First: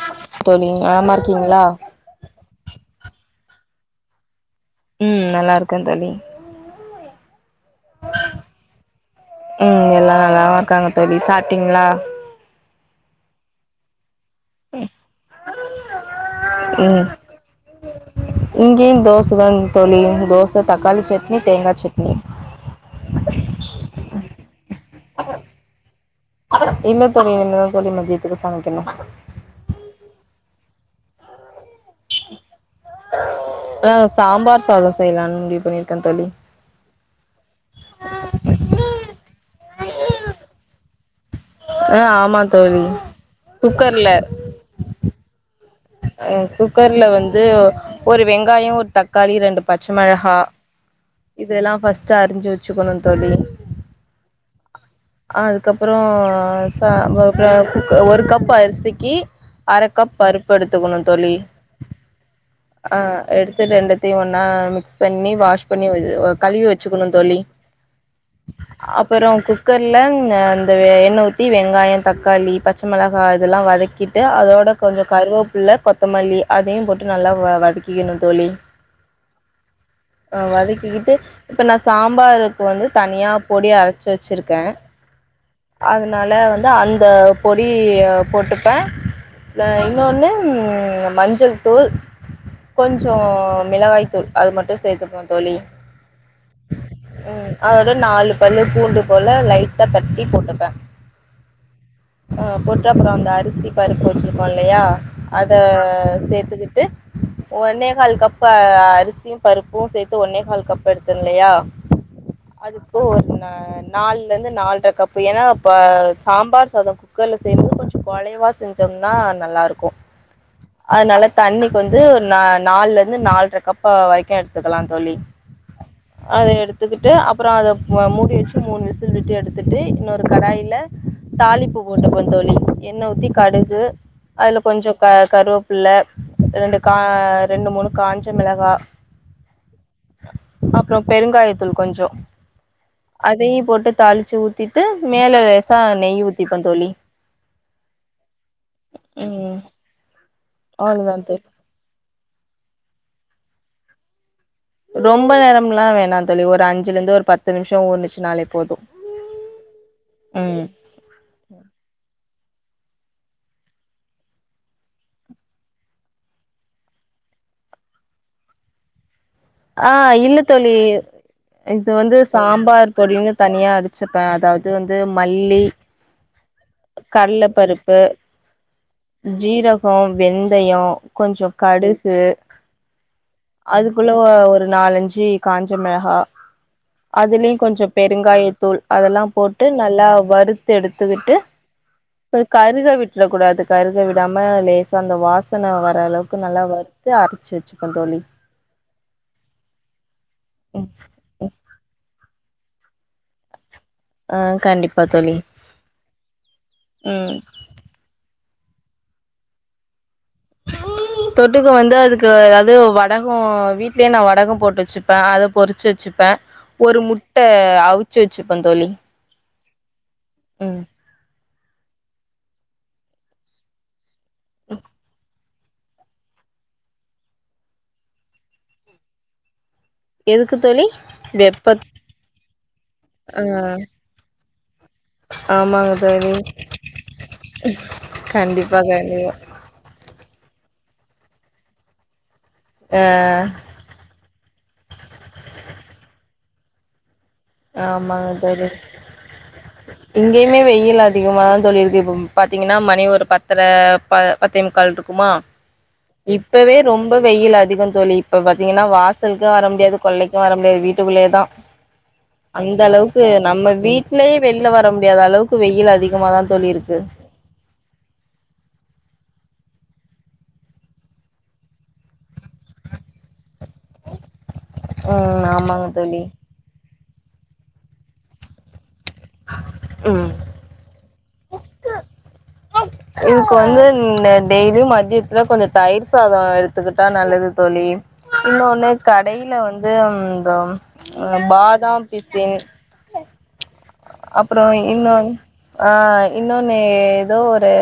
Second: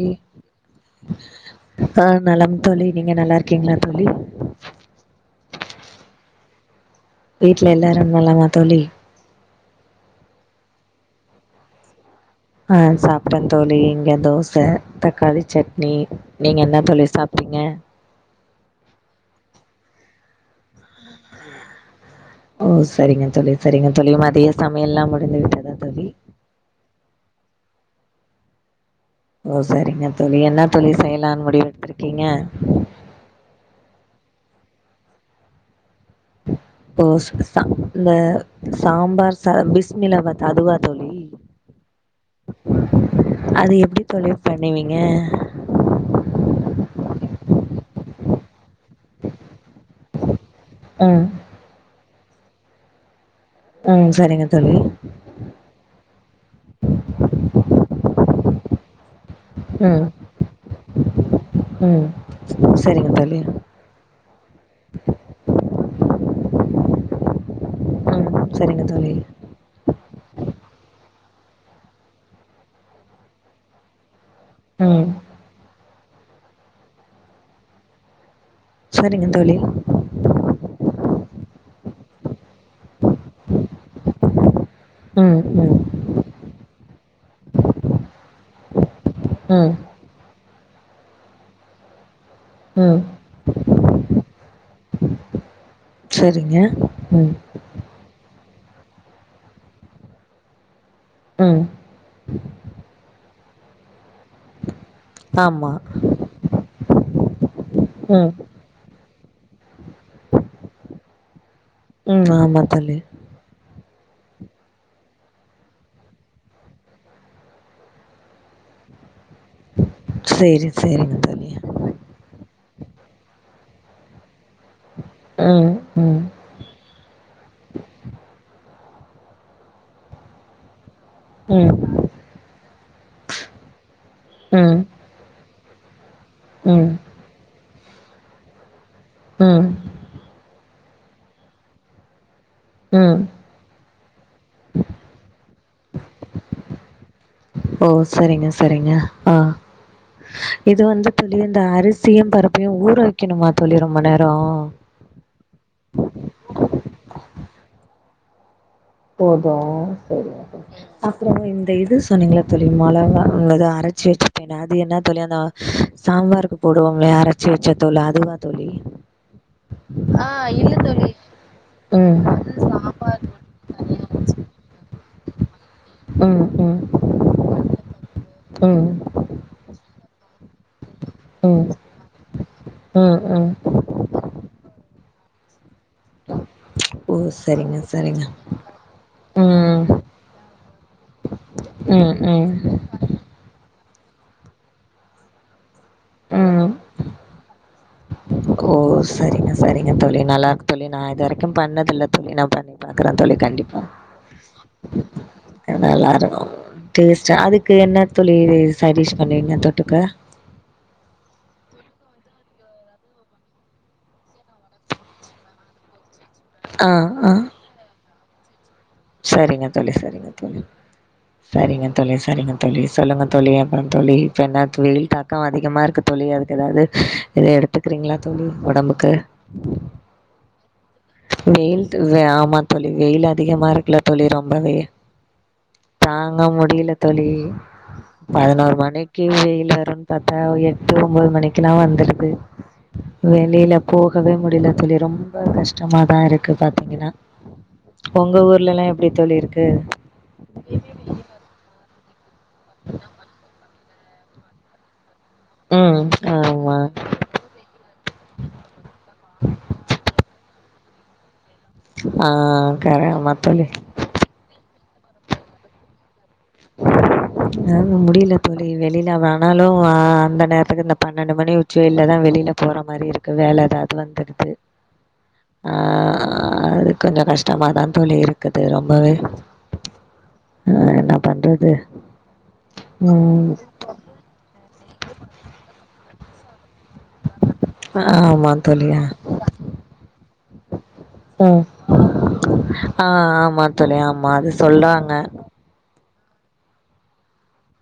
ம் தோழி நலமா இருக்கீங்களா ஆ நலம் தோழி நீங்க நல்லா இருக்கீங்களா தோழி ம் நல்லா இருக்கே தோழி வீட்டுல எல்லாரு நலமா தோழி ம் எல்லா நல்லாவா இருக்காங்க தோழி சாப்ட்டிங்களா ஆ சாப்ட்டே தோழி இங்க தோ ச தக்காளி சட்னி நீங்க என்ன ம் தோழி சாப்டிங்க இங்கேயு தோசதாங் தோழி தக்காளி சட்னி தேங்கா சட்னி ஓ சரிங்க தோழி சரிங்க தோழி மதிய சமையல்லா முடிந்து விட்டதா தோழி இல்ல தோழி இனிமேதா மதியத்துக்கு சமைக்கணு ஓ சரிங்க தோழி என்னா தோழி செய்லான்னு முடிவு எடுத்துருக்கீங்க அ சாம்பார் சாத செய்லான்னு முடிவு பண்ணிருக்கே தோழி இப்போ ச இந்த சாம்பார் ச பிஸ்மிலா பாத் அதுவா தோழி ஆ ஆமா தோழி அது எப்டி குக்கர்ல தோழி பண்ணுவீங்க அ குக்கர்ல வந்து ஒரு வெங்காய ஒரு தக்காளி ரெண்டு பச்ச மெளகா ம் இதெல்லா ஃபஸ்ட் அறிஞ்சு வச்சுக்கணு தோழி ம் சரிங்க தோழி அதுக்கப்புற ச ஒரு கப் அரிசிக்கி அர ம் கப் பருப்பு எடுத்துக்கணு தோழி ம் அ சரிங்க தோழி எடுத்து ரெண்டத்தையு ஒன்னா மிக்ஸ் பண்ணி வாஷ் பண்ணி கழுவி வச்சுக்கணு தோழி ம் சரிங்க தோழி அப்பற கு க்கர்ல அந்த எண்ண ஊத்தி வெங்காய தக்காளி பச்ச மெளகா அதெல்லா வதக்கிட்டு அதோ ட ம் கொஞ்ச கருவேப்புள்ள கொத்தமல்லி அதயு போட்டு நல்லா வதக்கிக்கணு தோழி சரிங்க தோழி ஆ வதக்கிக்கிட்டு இப்ப நா சாம்பாருக்கு வந்து தனியா பொடி அரச்சு வச்சிருக்கே ம் ம் அனால வந்து அந்த பொடி போட்டுப்பே ம் இன்னொனு மஞ்சள் தூள் ம் கொஞ்ச மிளகாய் தூள் அது மட்டு சேத்துக்குவோ தோழி சரிங்க ம் அதோட நாலு பல்லு பூண்டு போல லைட்டா தட்டி போட்டுப்பே ம் அ போட்டு அப்ற அந்த அரிசி பருப்பு வச்சிருக்கோ இல்லயா அத ஆமா சேத்துக்கிட்டு ஒன்னே கால் ம் கப்பு இப்ப அரிசியு பருப்பு சேத்து ஒன்னே கால் கப்பு எடுத்தொல்லயா ம் ஆமா தோழி அதுக்கோ ஒரு ந நால்ல இருந்து நால்ர கப்பு ஏனா இப்ப சாம்பார் சாத குக்கர்ல செய்யும்போது கொஞ்ச கொழைவா செஞ்சோம்னா நல்லாருக்கு செரி செரிங்க தண்ணிக்கு வந்து ந நால்ல இருந்து நால்ர கப்பு வரைக்கு எடுத்துக்கலா தோழி ம் ம் அத எடுத்துக்கிட்டு அப்ற அத மூடி வச்சு மூணு விசில் விட்டு எடுத்துகிட்டு இன்னொரு கடாயில ம் தாளிப்பு போட்டுக்குவே தோழி எண்ண ஊத்தி கடுகு அதுல ம் கொஞ்ச க கருவபுள்ள ரெண்டு ம் கா ரெண்டு மூணு காஞ்ச மெளகா ம் அப்ற பெருங்காயத்தூள் கொஞ்ச ம் அதையு போட்டு தாளிச்சு ஊத்திட்டு மேலே லேசா நெய் ஊத்திப்போ தோழி ஓ சரிங்க சரிங்க ஆ ம் இது வந்து அவ்ளோதா புளி தோழி இந்த அரிசி சியு பருப்பையு ஊற வைக்கணுமா தோழி ரொம்ப நேரோ ரொம்ப நேரம்லா வேணா தோழி ஒரு அஞ்சுல இருந்து ஒரு பத்து நிமிஷ ஊர்னுச்சுனாலே போது போது சரியா ம் போச்சு அப்புறம் இந்த இது சொன்னீங்களா தோழி மொளகா அரைச்சி வச்சு அது என்ன தோழி அந்த சாம்பாருக்கு போடுவோம்ள அரச்சு வச்ச தூளு அது வா தோழி ஆ இல்ல தோழி இது வந்து ம் அது சாம்பார் பொடினு தனியா இரு வச்சுப்ப வச்சு அதாவது வந்து மல்லி ம் ம் கல்ல பருப்பு ம் ம் ஜீரகோ வெந்தயே கொஞ்ச ம் கடுகு அதுக்குள்ள ஒரு நாலஞ்சு காஞ்ச மிளகா ஓ அதுலயு சரிங்க கொஞ்சோ சரிங்க பெருங்காயத்தூள் அதெல்லா போட்டு ம் நல்லா வறுத்து எடுத்துக்கிட்டு ம் ம் கருக விட்றக்கூடாது கருக விடாம லேசாக அந்த வாசன வர அளவுக்கு நல்லா ம் வறுத்து அரைச்சு வச்சுக்கணனு தோழி ஓ சரிங்க சரிங்க தோழி நல்லயிருக்கு தோழி ம் நா இது வரைக்கு ம் பண்ணதில்ல தோழி நா பண்ணி பாக்குற தோழி கண்டிப்பா ஆ கண்டிப்பா தோழி நல்லா இருக்கு டேஷ்டா ம் அது க்கு என்ன தோழி சைடிஷ் பண்ணுவீங்க தொட்டுக்க தொட்டுக்கு வந்து அதுக்கு அது வடகம் வீட்லயே நா வடகம் போட்டு வச்சுப்பே அத போறிசி வெச்சுப்ப ஆ ஒரு ஆ முட்ட அவிச்சு வச்சுப்ப தோழி சரிங்க தோழி சரிங்க தோழி ம் சரிங்க தோழி சரிங்க தோழி சொல்லுங்க தோழி அப்புற தோழி என்ன தோழி இப்ப என்ன வெயில் தாக்க அதி கமா இருக்கு தோழி அதுக்கு ஏதாவது எத எடுத்துக்கிறீங்களா தோழி உடம்புக்கு எதுக்கு தோழி வெப்ப வெயில் ஆமா தோழி வெயில் ஆ அதிகமா இருக்குல தோழி ரொம்பவே ஆமாங்க தோழி தாங்க முடியல தோழி பதினோரு கண்டிப்பா மணிக்கு கண்டிப்பா வெயில் வரும் பாத்தா எட்டு ஒன்பது மணிக்குலா வந்துடுது ஆ வெளில போகவே முடியல தோழி ரொம்ப கஷ்டமா த இருக்கு பாத்தீங்கன்னா ஆமாங்க உங்க ஊர்ல தோழி எல்லா எப்டி தோழி இருக்கு இங்கேயுமே வெயில் அதிகமாக தா தோழிருக்கு இப்போ பாத்தீங்கன்னா மணி ஒரு பத்தர ப பத்தே முக்கால் இருக்குமா ம் ஆமா இப்பவே ரொம்ப வெயில் அதிக தோழி இப்ப பாத்தீங்கன்னா வாசலுக்கு வர முடியாது கொள்ளைக்கு வர முடியாது வீட்டுக்குள்ளே தா ஆ அந்த கர அளவுக்கு ஆமா தோழி நம்ம வீட்லேயே வெளில வர முடியாத அளவுக்கு வெயில் அதிகமாதா தோழி இருக்கு அது முடியல தோழி வெளியில அவ ஆனாலு அந்த நேரத்துக்கு இந்த பன்னெண்டு மணி உச்சி வெயில்ல தா வெளியில போகிற மாரி இருக்கு வேல எதாது வந்துடுது உம் ஆ ஆமாங்க தோழி அது கொஞ்ச கஷ்டமாதா தோழி இருக்குது ரொம்பவே ம் ஆ என்ன பண்றது ம் இதுக்கு வந்து டெய்லியு மத்தியதுல கொஞ்சம் தயிர் சாதம் எடுத்துக்கிட்டா நல்லது தோழி ஆமா தோழி இன்னொண்ணு ஆ கடையில வந்து இந்த பாதாம் பிசின் ஆ ஆமா தோழி ஆமா அது அப்புறம் சொல்ராங்க இன்னொன் ஆ இன்னொன்னு ஏதோ ஒரு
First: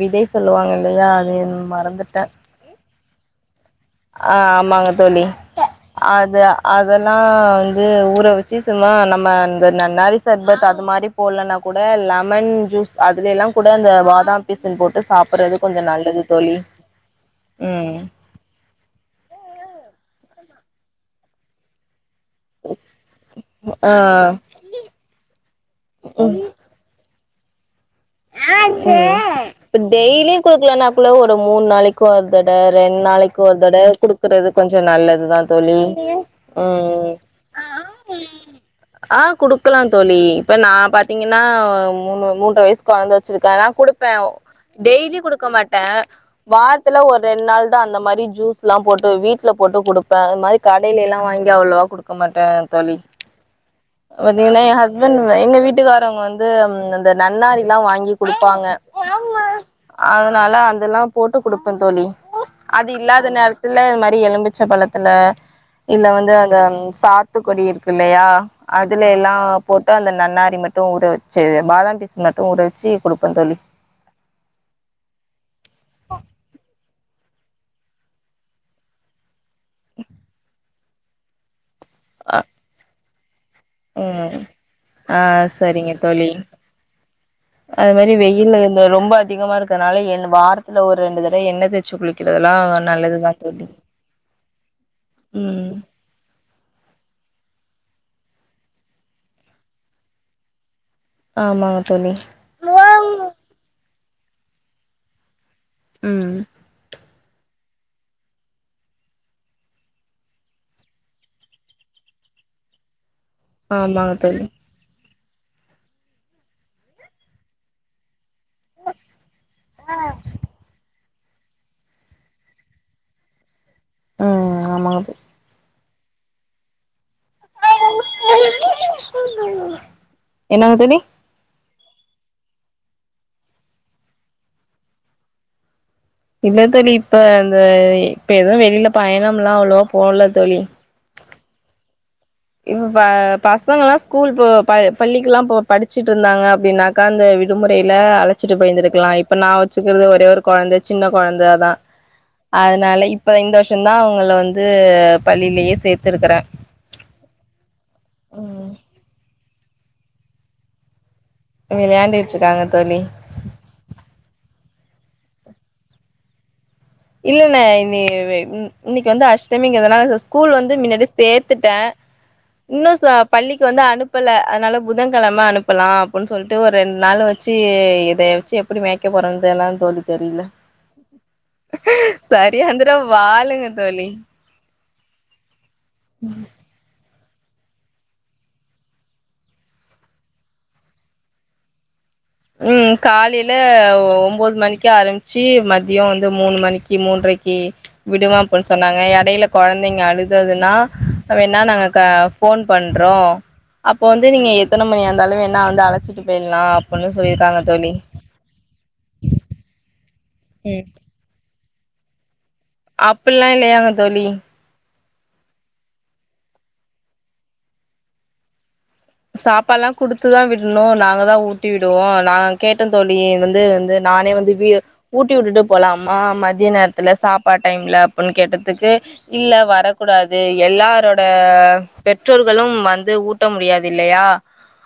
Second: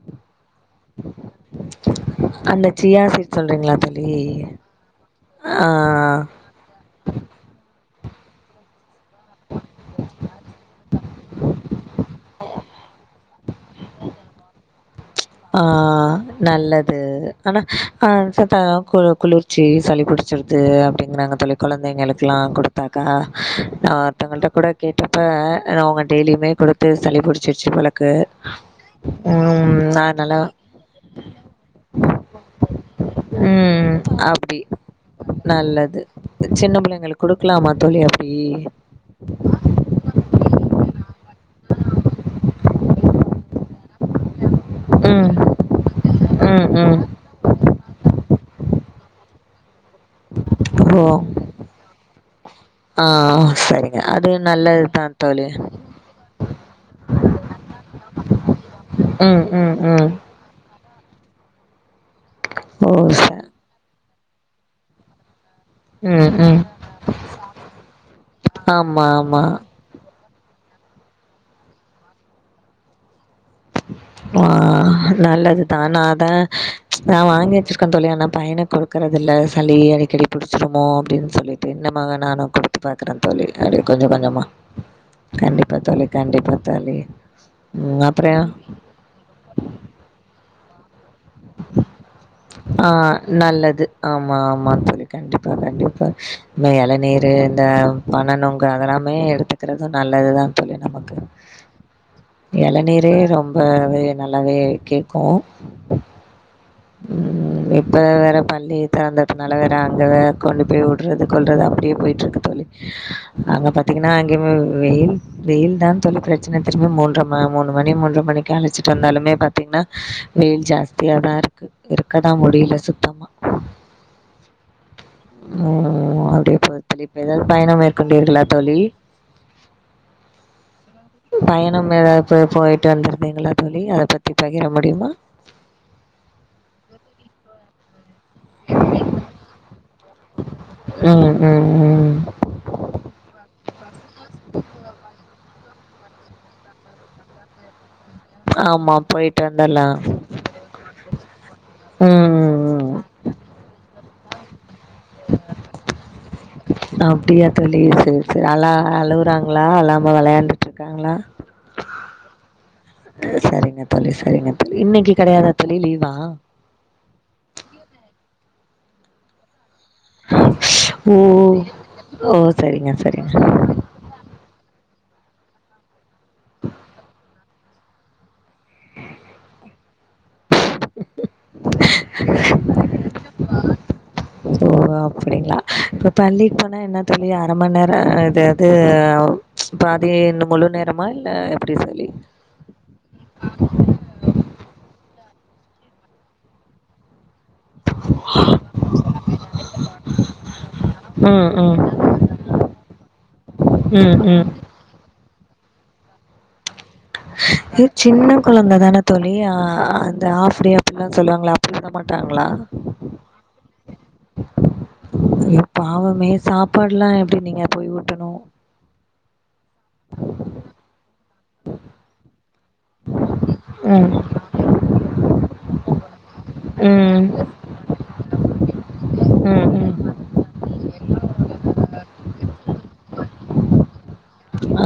விதை சொல்லுவாங்க இல்லையா அது மறந்துட்டேன் அந்த சியாசீட் சொல்றீங்களா தோழி ஆ ஆமாங்க தோழி ஆ அது அதெல்லா வந்து ஊற வச்சு சும்மா நம்ம இந்த நன்னாரி சர்பத் அது மாரி போல்லனா கூட லெமன் ஜூஸ் அதுல எல்லா கூட அந்த பாதாம் பீசன் போட்டு சாப் ஆ நல்லது ஆனா ம் ஆ சத்த குளிர் சி சளி பிடிச்சடுது அப்படிங்கிறாங்க தோழி கொழந்தைங்களுக்கு க்கலா குடுத்தாக்க ஆ தங்கிட்ட கூட கேட்டப்ப அவங்க ம் டெய்லியுமே குடுத்து சளி பபுடிச்சிருச்சு பளக்கு இப்ப டை லி குடுக்கலனா கூட ஒரு மூணு நாளைக் ஒரு தட ரெண்டு நாளைக் ஒரு தட ம் குடுக்குறது அப்டி கொ ஞ்ச நல்லதுதா தோழி நல்லது சின்ன ம் பிள்ளைங்களுக்கு குடுக்கலாமா தோழி அப்டி ஆ குடுக்கலா தோழி இப்ப ந பாத்தீங்கன்னா மூணு மூன்ற வயசுக் கொழந்த வச்சிருக்கே நா குடுப்பே டெய்லி ம் குடுக்க மாட்டே ம் வாரத்துல ம் ஒரு ரெண்டு நாள் தா அந்த மாரி ஜூஸ்லா போட்டு வீட்ல போட்டு குடுப் இப்ப அது மாரி கடைல எல்லா ஓ வாங்கி அவ்வளோவா குடுக்க மாட்ட தோழி ஆ சரிங்க அது பாத்தீங்கன்னா எ நல்லதுதா ஹஸ்பண்ட் தோழி எங்க வீட்டுக்காரவங்க வந்து இந்த நன்னாரில்லா வாங்கி குடுப்பாங்க ம் ம் ம் னால அதெல்லா போட்டு குடுப்பே தோழி அது ஓ ச இல்லாத நேர இல்ல இ மாதிரி எலும்பிச்ச பழத்துல இல்ல வந்து ம் அந்த ம் சாத்து குடி இருக்கு இல்லையா ஆமா அதுல எல்லா ஆமா போட்டு அந்த நன்னாரி மட்டு ஊற வச்சு பாதாம் பீஸ் மட்டு ஊறவிச்சு குடுப்பே தோழி ஆ நல்லது தானா அதா நா வாங்கி வச்சிருக்கே தோழி ஆனா பயன குடுக்குறதுல்ல சளி அடிக்கடி பிடிச்சடுமோ அப்படின்னு சொல்லிட்டு என்னமாக அ நானு குடுத்து பாத் குற தோழி அடிய கொஞ்ச ம் கொஞ்சமா ஆ கண்டிப்பா சரிங்க தோழி கண்டிப்பா தோழி அது ம் மாரி அப்றோ வெயில்லு இந்த ரொம்ப அதிகமா இருக்கனால என் வாரத்துல ஒரு ரெண்டு தடவ எண்ணெ தேய்ச் சு குளிக்கல எல்லா ஆ நல்லது ஆமா ஆமா தோழி கண்டிப்பா ம் கண்டிப்பா இளநீரு இந்த பன நுங்கு அதெல்லாமே எடுத்துக்கறது நல்லது தா ஆமாங்க தோழி எளநீரே ரொம்பவே நல்லாவே கேக்கு ம் இப்போ வேறு பள்ளி தெறந்ததுனால வேறு அங்க வே கொண்டு போய் விடுறது கொல்றது அப்படியே போயட்டுருக்கு தோழி [inaudible] அங்க பாத்தீங்கன்னா ஆமாங்க தோழி அங்கயமே வெயில் வெயில் தா தோழி பிரச்சனை திருமே மூன்ற ம மூணு மணி மூ மணிக்கு அழைச்சிட்டு வந்தாலுமே பா பத்தீங்கன்னா வெயில் ஜாஸ்தியாதா இருக்கு இருக்கதா முடியல சுத்தமா ம் ஆமாங்கப்ப ம் அப்படியே போ தெ இப்ப ஏதாவது பயணம் மேற்கொண்டிர்களா தோழி என்னாங்க தோழி பயணம் ஏதாவது போ போயிட்டு வந்துருந்தீங்களா தோழி அத பத்தி பகிர முடியுமா இல்ல தோழி இப்ப அந்த இப்ப எதுவு வெளியில பயணம் எல்லா அவ்வளோவா போல தோழி ம் ம் ம் இப்போ பசங்கல்லா ஸ்கூல் இ ப பள்ளிக்குல்லா இ படிச்சுட்ருந்தாங்க அப்படின்னாக் உக்காந்த விடுமுறையில அழ வச்சுட்டு ஆமா போயந்திருக்கலா இப்ப போயிட்டு நா வந்தர்லா வச்சுக்கிறது ஒரே ஒரு கொழந்தை சின்ன கொழந்தை அதா ம் ம் ம் அதனால இப்ப இந்த வருஷந்தா அவங்கள வந்து பள்ளியிலயே சேத்துருக்கறே அப்படியா தோழி சரி சரி அலா அழுவுறாங்களா அழாம வெளையாண்டுட்ருக்காங்களா விளையாண்டுட்ருக்காங்க தோழி சரிங்க தோழி சரிங்க தோழி இன்னைக்கு கெடையாதா தோழி லீவா இல்லண்ண இன் இன்னைக்கு வந்து அஷ்டமிங்கதனால ஸ்கூல் வந்து மின்னாடி ஓ சேத்துட்டே ஓ சரிங்க இன்னும் சா சரிங்க பள்ளிக்கு வந்து அனுப்ப ப்பல அதனால புதன்கெழம அனுப்பலா அப்ன்னு சொல்லிட்டு ஒரு ரெண்டு நாள் வச்சு வச்சு இதைய வச்சு எப்டி மேய்க போறது எல்லாம்னு தோழி தெரியல சரி அந்திர வாலுங்க தோழி ஓ அப்டிங்களா இப்ப பள்ளிக்கு ன்னா என்ன தோழி அரமண் நேர அது அதாவது பாதி இன்ன முழு நேரமா இல்ல அப்டி சொல்லி ம் காலையில ஒம்போது மணிக்கு ஆரம்பிச்சு மதியம் வந்து மூணு மணிக்கு மூன்ரைக்கு க்கி விடுவம் அப்டின்னு சொன்னாங்க எடையில கொழந்தைங்க அழுததுன்னா ம் வேணா ம் நாங்க ஃபோன் பண்றோ அப்போ ம் வந்து ம் நீங்க எத்தன மணியா இருந்தாலு வேணா வந்து அழச்சிட்டு போயிடலா ஏ சின்ன கொழந்த தான தோழி ஆ அந்த ஆஃப் டே ம் அப்பில்லா சொல்லுவாங்கள அப்டி விட மாட்டாங்களா அப்பல்லா இல்லையாங்க தோழி ஐயோ பாவமே சாப்பாடெல்லா எப்டி நீங்க போய் ஊட்டணு சாப்பால்லா குடுத்துதா விடணு நாங்க தா ஊட்டி விடுவோ நாங்க கேட்டோ தோழி வந்து வந்து ம் நானே வந்து வீடு ஊட்டி விட்டுட்டு போலாம்மா மதிய நேரத்துல ம் சாப்பாட் டைம்ல அப்டின்னு கேட்டதுக்கு இல்ல ம் ம் வரக்கூடாது எல்லாரோட பெற்றோர்களும் வந்து ஊட்ட முடியாது இல்லையா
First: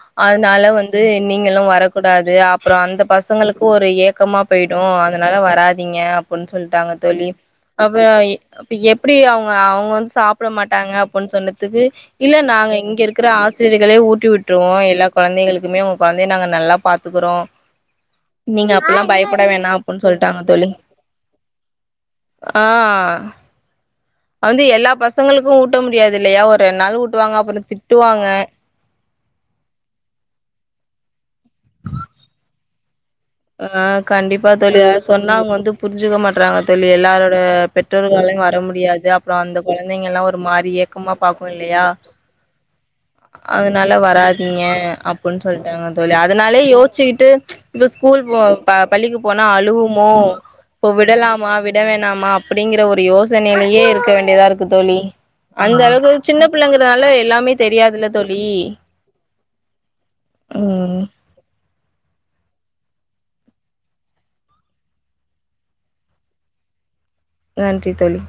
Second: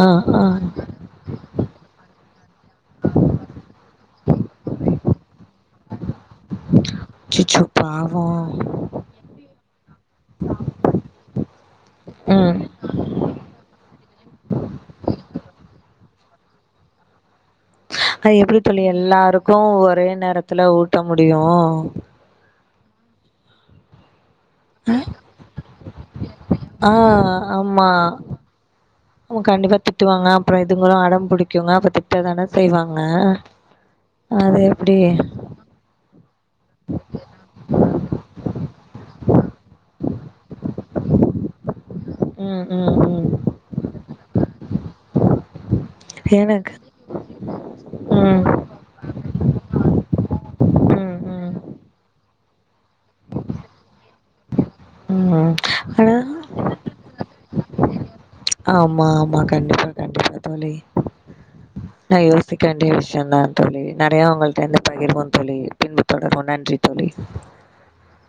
ஆ ஆ அதனால வந்து ந்து நீங்களும் வரக்கூடாது அப்றோ அந்த பசங்களுக்கு ஒரு ஏக்கமா போயிடும் அதனால வராதிங்க அப்புன்னு சொல்ட்டாங்க தோழி அச்சச்சோ அப்றோ பாவோ அப்ப எப்டி அவங்க அவங்க வந்து சாப்பிட மாட்டாங்க அப்டின்னு சொன்னதுக்கு இல்ல ம் நாங்க இங்க இருக்க இருக்கிற ஆசிரியர்களே ஊட்டி விட்டுருவோ எல்லா கொழந்தைகளுக்குமே உங்க கொழந்தைய நாங்க நல்லா பாத்துக்குறோ அது எப்டி நீங்க தோழி அப்பல்லா பயப்பட எல்லாருக்கு வேணா அப்புன்னு ஒரே சொல்ட்டாங்க நேரத்துல தோழி ஊட்ட முடியு ஆ வந்து எல்லா ஆ பசங்களுக்கு ஊட்ட முடியாது இல்லையா ஒரு ரெண்டு ஆ நாள் ஊட்டுவாங்க அப்றோ திட்டுவாங்க அவங்க கண்டிப்பா திட்டுவாங்க அப்றோ இதுங்களும் அடம் புடிக்குங்க அப்ப திட்ட தான செய்வாங்க ஆ கண்டிப்பா அது தோழி அத எப்டி சொன்னா அவங்க வந்து புரிஞ்சுக்க மாட்றாங்க தோழி எல்லாரோட பெற்றோர்களயு வர முடியாது அப்றோ அந்த ககொழந்தைங்க எல்லா ஒரு மாரி ஏக்கமா பாக்கும் இல்லையா ம் ம் ம் அதனால வராதிங்க அப் புன்னு சொல்லிட்டாங்க தோழி அதனாலே எனக்கு யோச்சிக்கிட்டு இப்ப ஸ்கூல் போ ம் ப பள்ளிக்கு போனா அழுவுமோ இப்ப ம் விடலாமா ம் விட வேணாமா அப்படிங்கிற ஒரு யோசனையிலயே இருக்க வேண்டியதா இருக்கு தோழி ம் அந்த ஆனா அளவுக்கு சின்ன பிள்ளைங்கறனால எல்லாமே தெரியாதுல்ல தொழி ஆமா ஆமா கண்டிப்பா கண்டிப்பா தோழி ம் நா யோசிக்க வேண்டிய விஷயந்தா தோழி நெறையா உங்கள்ட்ட இருந்து பகிர்வோ தோழி பின்பு தொடர்வோ நன்றி தோழி நன்றி தோழி